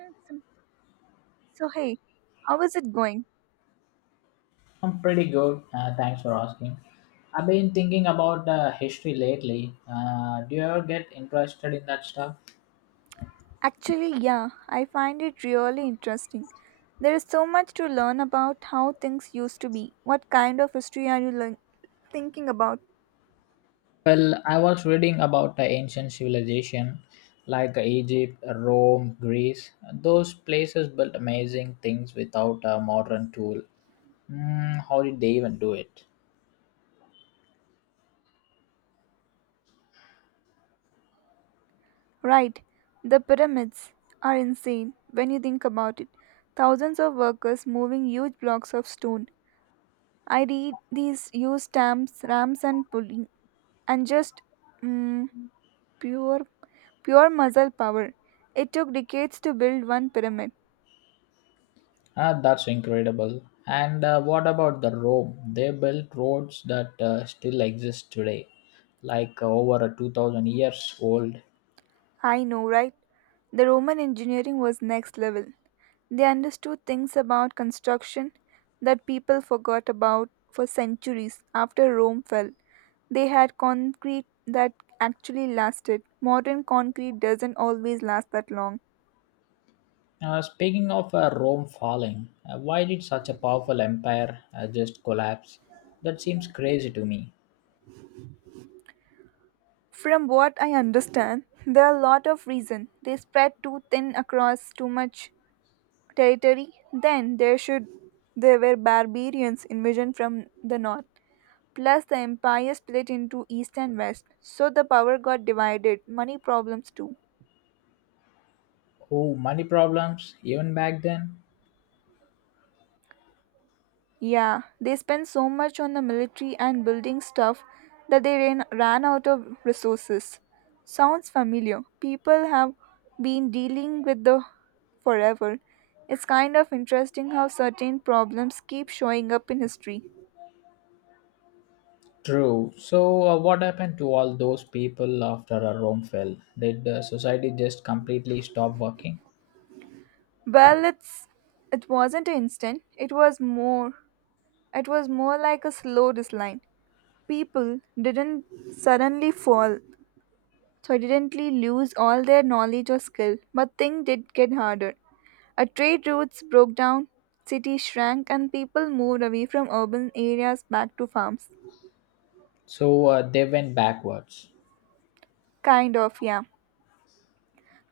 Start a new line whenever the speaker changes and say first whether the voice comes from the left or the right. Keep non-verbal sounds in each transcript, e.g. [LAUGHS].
right: Awesome. So, hey, how is it going?
left: I'm pretty good. Thanks for asking. I've been thinking about the history lately. Do you ever get interested in that stuff?
right: Actually, yeah, I find it really interesting. There is so much to learn about how things used to be. What kind of history are you thinking about?
left: Well, I was reading about the ancient civilization like Egypt, Rome, Greece. Those places built amazing things without a modern tool. Mm, how did they even do it?
right: Right, the pyramids are insane when you think about it. Thousands of workers moving huge blocks of stone. I read these used stamps, ramps, and pulley, and just mm, pure, pure muscle power. It took decades to build one pyramid.
left: Ah, that's incredible. And what about the Rome? They built roads that still exist today, like over a 2,000 years old.
right: I know, right? The Roman engineering was next level. They understood things about construction that people forgot about for centuries after Rome fell. They had concrete that actually lasted. Modern concrete doesn't always last that long.
left: Speaking of Rome falling, why did such a powerful empire just collapse? That seems crazy to me.
right: From what I understand, there are a lot of reasons. They spread too thin across too much territory. Then there were barbarians invasion from the north. Plus, the empire split into east and west, so the power got divided. Money problems too.
left: Oh, money problems, even back then?
right: Yeah, they spent so much on the military and building stuff that they ran out of resources. Sounds familiar. People have been dealing with the forever. It's kind of interesting how certain problems keep showing up in history.
left: True. So what happened to all those people after Rome fell? Did society just completely stop working?
right: Well, it wasn't instant. It was more like a slow decline. People didn't suddenly fall, so didn't lose all their knowledge or skill, but things did get harder. A trade routes broke down, cities shrank, and people moved away from urban areas back to farms.
left: So they went backwards.
right: Kind of, yeah.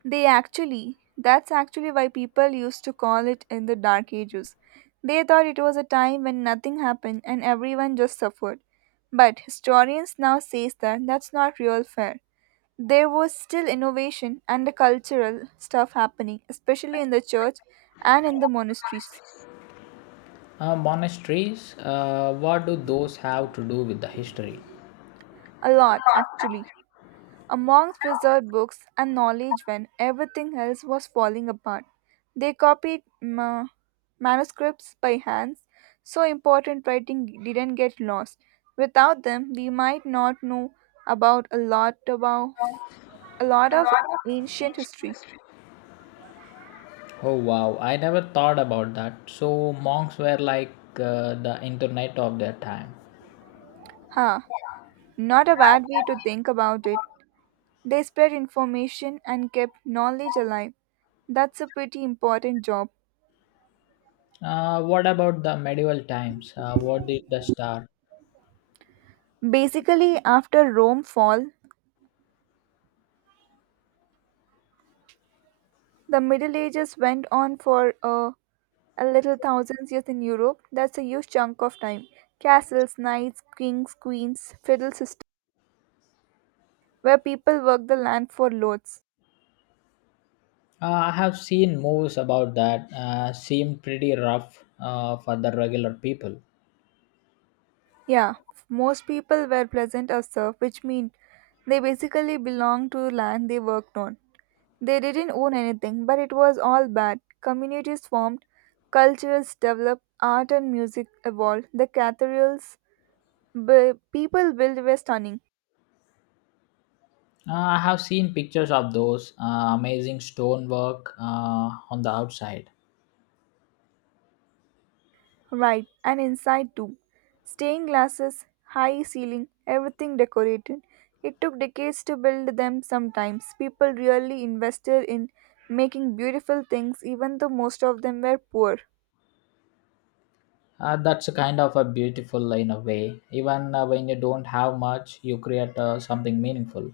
right: That's actually why people used to call it in the Dark Ages. They thought it was a time when nothing happened and everyone just suffered. But historians now says that that's not real fair. There was still innovation and the cultural stuff happening, especially in the church and in the monasteries.
left: Monasteries, what do those have to do with the history?
right: A lot, actually. A monks preserved books and knowledge when everything else was falling apart. They copied manuscripts by hands, so important writing didn't get lost. Without them, we might not know about a lot of ancient history.
left: Oh wow, I never thought about that. So monks were like the internet of their time.
right: Huh, not a bad way to think about it. They spread information and kept knowledge alive. That's a pretty important job.
left: What about the medieval times? What did the star?
right: Basically, after Rome fall, the Middle Ages went on for a little thousands years in Europe. That's a huge chunk of time. Castles, knights, kings, queens, feudal system, where people worked the land for lords.
left: I have seen movies about that. Seemed pretty rough for the regular people.
right: Yeah, most people were peasant or serf, which means they basically belonged to land they worked on. They didn't own anything, but it was all bad. Communities formed, cultures developed, art and music evolved. The cathedrals people built were stunning,
left: I have seen pictures of those amazing stonework on the outside.
right: right, and inside too. Stained glasses, high ceiling, everything decorated. It took decades to build them sometimes. People really invested in making beautiful things, even though most of them were poor.
left: That's a kind of a beautiful in a way. Even when you don't have much, you create something meaningful.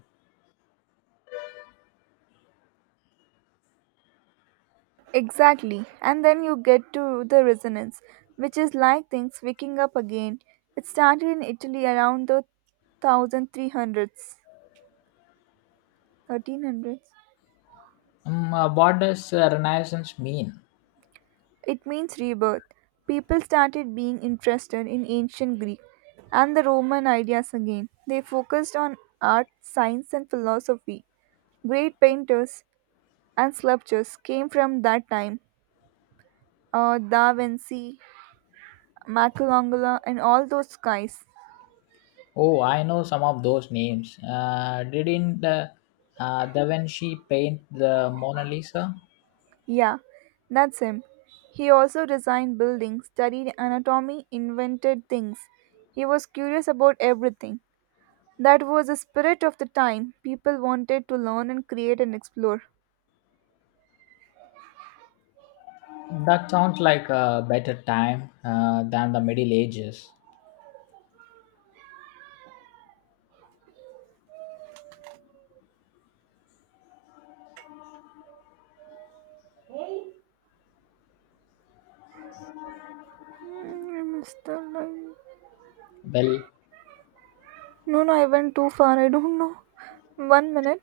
right: Exactly. And then you get to the resonance, which is like things waking up again. It started in Italy around the 1300s. 1300s?
left: What does Renaissance mean?
right: It means rebirth. People started being interested in ancient Greek and the Roman ideas again. They focused on art, science, and philosophy. Great painters and sculptors came from that time. Da Vinci, Michelangelo, and all those guys.
left: Oh, I know some of those names. Didn't Da Vinci paint the Mona Lisa?
right: Yeah, that's him. He also designed buildings, studied anatomy, invented things. He was curious about everything. That was the spirit of the time. People wanted to learn and create and explore.
left: That sounds like a better time than the Middle Ages.
right: I miss the line.
left: Well,
right: No, no, I went too far. I don't know. One minute.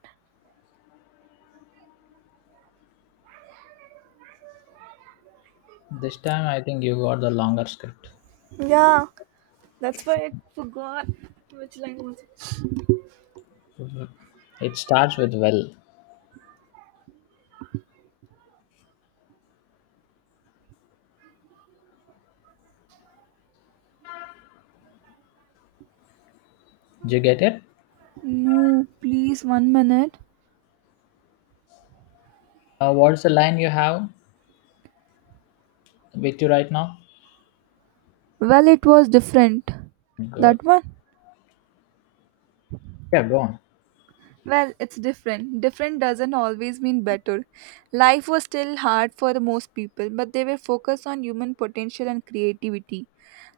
left: this time I think you got the longer script.
right: Yeah, that's why I forgot which line was it.
left: It starts with well. Did you get it?
right: No, please, one minute.
left: What's the line you have with you right now?
right: Well, it was different.
left: Good.
right: That one?
left: Yeah, go on.
right: Well, it's different. Different doesn't always mean better. Life was still hard for most people, but they were focused on human potential and creativity.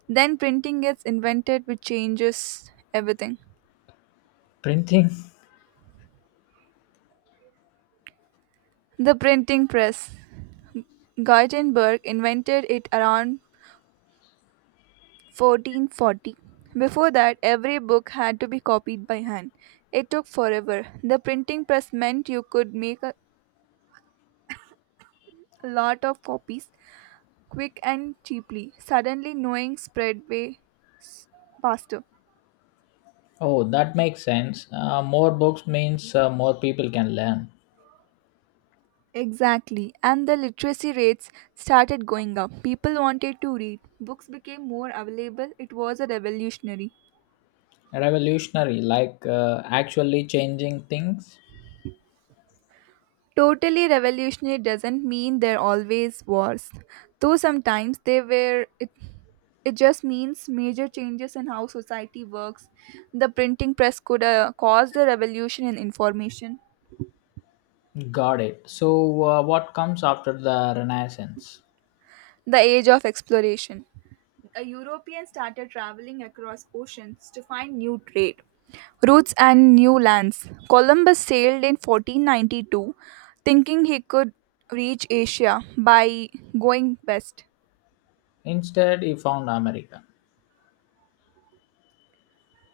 right: Then printing gets invented, which changes everything.
left: Printing. [LAUGHS]
right: The printing press. Gutenberg invented it around 1440. Before that, every book had to be copied by hand. It took forever. The printing press meant you could make a lot of copies quick and cheaply. Suddenly, knowing spread way s- faster.
left: Oh, that makes sense. More books means more people can learn.
right: Exactly, and the literacy rates started going up. People wanted to read, books became more available. It was a revolutionary.
left: Revolutionary like actually changing things
right: Totally revolutionary doesn't mean there always was, though sometimes they were. It just means major changes in how society works. The printing press could caused a revolution in information,
left: got it so what comes after the renaissance
right: the age of exploration. A European started traveling across oceans to find new trade routes and new lands. Columbus sailed in 1492 thinking he could reach Asia by going west.
left: instead he found america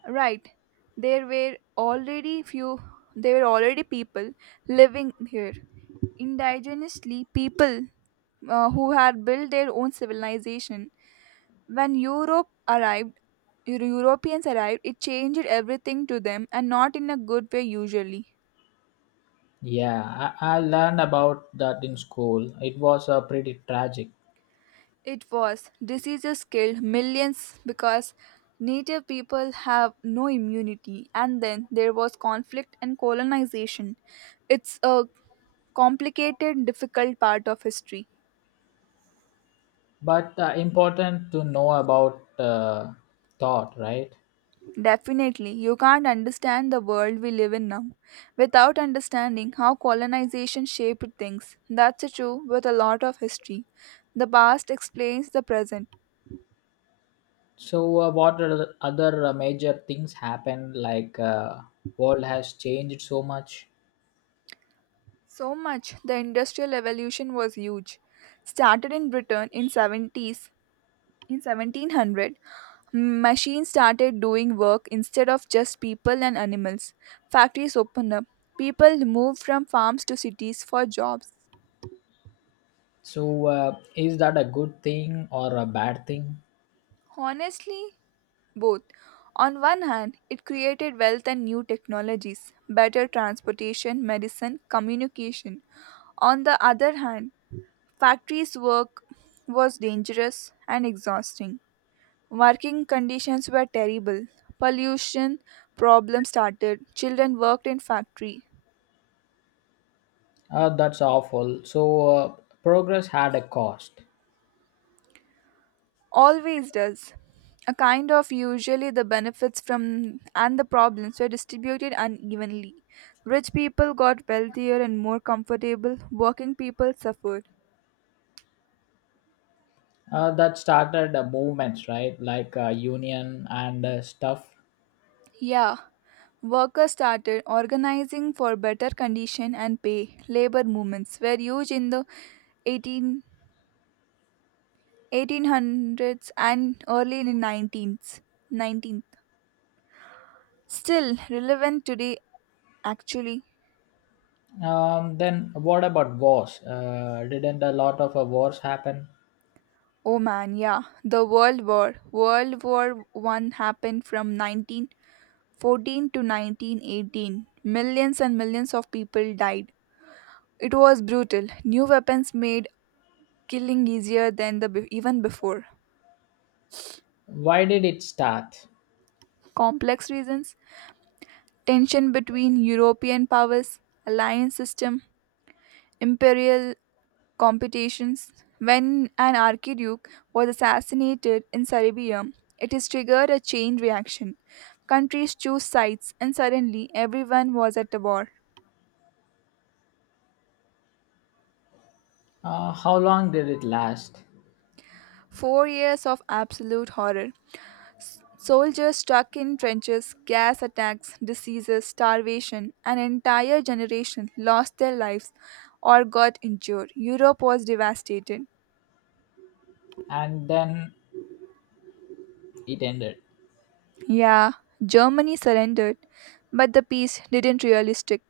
right: Right. There were already few there were already people living here. Indigenously people who had built their own civilization. When Europeans arrived, it changed everything to them and not in a good way usually.
left: yeah I learned about that in school it was pretty tragic
right: It was diseases killed millions because native people have no immunity and then there was conflict and colonization. It's a complicated difficult part of history.
left: but important to know about thought right
right: Definitely, you can't understand the world we live in now without understanding how colonization shaped things. That's true with a lot of history. The past explains the present.
left: so what are the other major things happened like world has changed so much
right: So much the industrial revolution was huge. Started in Britain in 1700. Machines started doing work instead of just people and animals. Factories opened up. People moved from farms to cities for jobs.
left: so is that a good thing or a bad thing.
right: Honestly, both. On one hand, it created wealth and new technologies, better transportation, medicine, communication. On the other hand, factories work was dangerous and exhausting. Working conditions were terrible. Pollution problems started. Children worked in factory.
left: That's awful. So progress had a cost.
right: Always does. A kind of usually the benefits from and the problems were distributed unevenly. Rich people got wealthier and more comfortable. Working people suffered.
left: That started movements, right? Like union and stuff.
right: Yeah, workers started organizing for better condition and pay. Labor movements were huge in the eighteen eighteen hundreds and early in the 19th, still relevant today actually.
left: Then, what about wars? Didn't a lot of wars happen?
right: Oh man, yeah. The World War. World War I happened from 1914 to 1918. Millions and millions of people died. It was brutal. New weapons made killing easier than even before.
left: Why did it start?
right: Complex reasons: tension between European powers, alliance system, imperial competitions. When an archduke was assassinated in Serbia, it has triggered a chain reaction. Countries choose sides, and suddenly everyone was at the war.
left: How long did it last?
right: 4 years of absolute horror. Soldiers stuck in trenches, gas attacks, diseases, starvation, an entire generation lost their lives or got injured. Europe was devastated.
left: And then it ended.
right: Yeah, Germany surrendered, but the peace didn't really stick.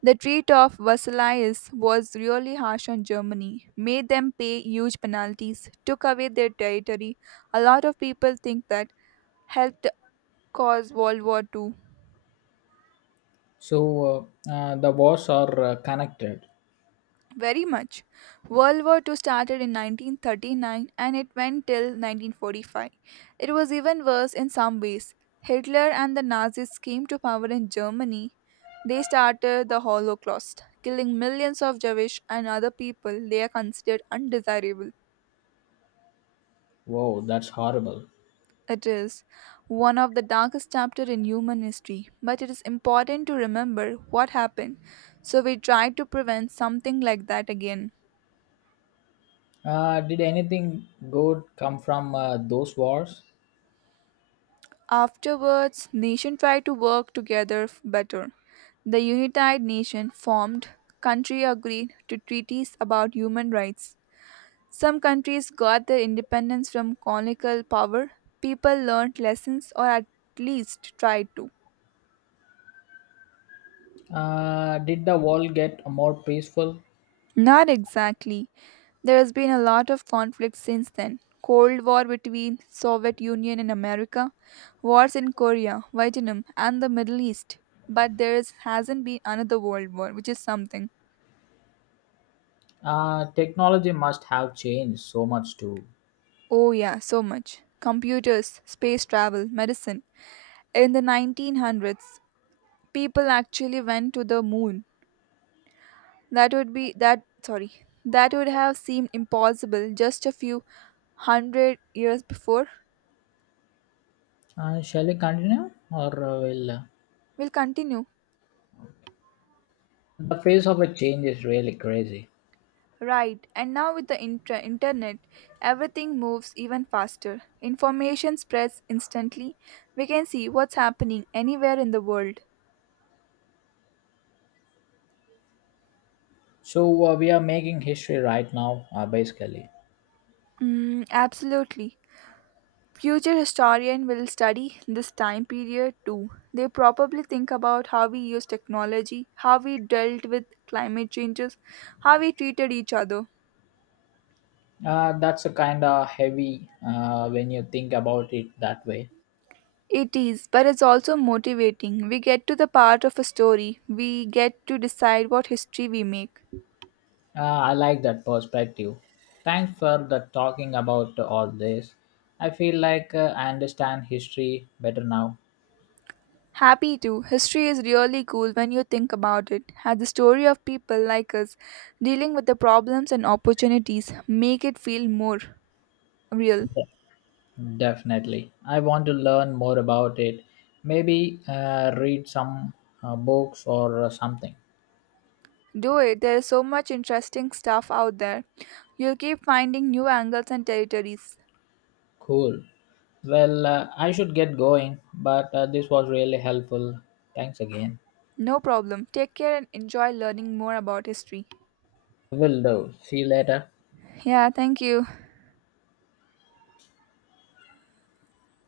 right: The treat of Versailles was really harsh on Germany, made them pay huge penalties, took away their territory. A lot of people think that helped cause World War II.
left: So the wars are connected.
right: Very much. World War II started in 1939 and it went till 1945. It was even worse in some ways. Hitler and the Nazis came to power in Germany. They started the Holocaust, killing millions of Jewish and other people they are considered undesirable.
left: Wow, that's horrible.
right: It is one of the darkest chapters in human history, but it is important to remember what happened, so we try to prevent something like that again.
left: Did anything good come from those wars?
right: Afterwards, nations tried to work together better. The United Nations formed, country agreed to treaties about human rights. Some countries got their independence from colonial power. People learned lessons or at least tried to.
left: Did the world get more peaceful?
right: Not exactly. There has been a lot of conflict since then. Cold War between Soviet Union and America, wars in Korea, Vietnam, and the Middle East. But hasn't been another world war, which is something.
left: Technology must have changed so much too.
right: Oh yeah, so much. Computers, space travel, medicine. In the 1900s, people actually went to the moon. That would be that. Sorry. That would have seemed impossible just a few hundred years before.
left: Shall we continue or will
right: We'll continue.
left: the pace of a change is really crazy.
right: Right, and now with the internet, everything moves even faster. Information spreads instantly. We can see what's happening anywhere in the world.
left: So we are making history right now, basically.
right: Absolutely. Future historian will study this time period too. They probably think about how we use technology, how we dealt with climate changes, how we treated each other.
left: That's a kind of heavy when you think about it that way.
right: It is, but it's also motivating. We get to the part of a story. We get to decide what history we make.
left: I like that perspective. Thanks for the talking about all this. I feel like I understand history better now.
right: Happy too. History is really cool when you think about it. Had the story of people like us dealing with the problems and opportunities make it feel more real.
left: Definitely. I want to learn more about it. Maybe read some books or something.
right: Do it. There is so much interesting stuff out there. You'll keep finding new angles and territories.
left: Cool. Well, I should get going, but this was really helpful. Thanks again.
right: No problem. Take care and enjoy learning more about history.
left: Will do. See you later.
right: Yeah, thank you.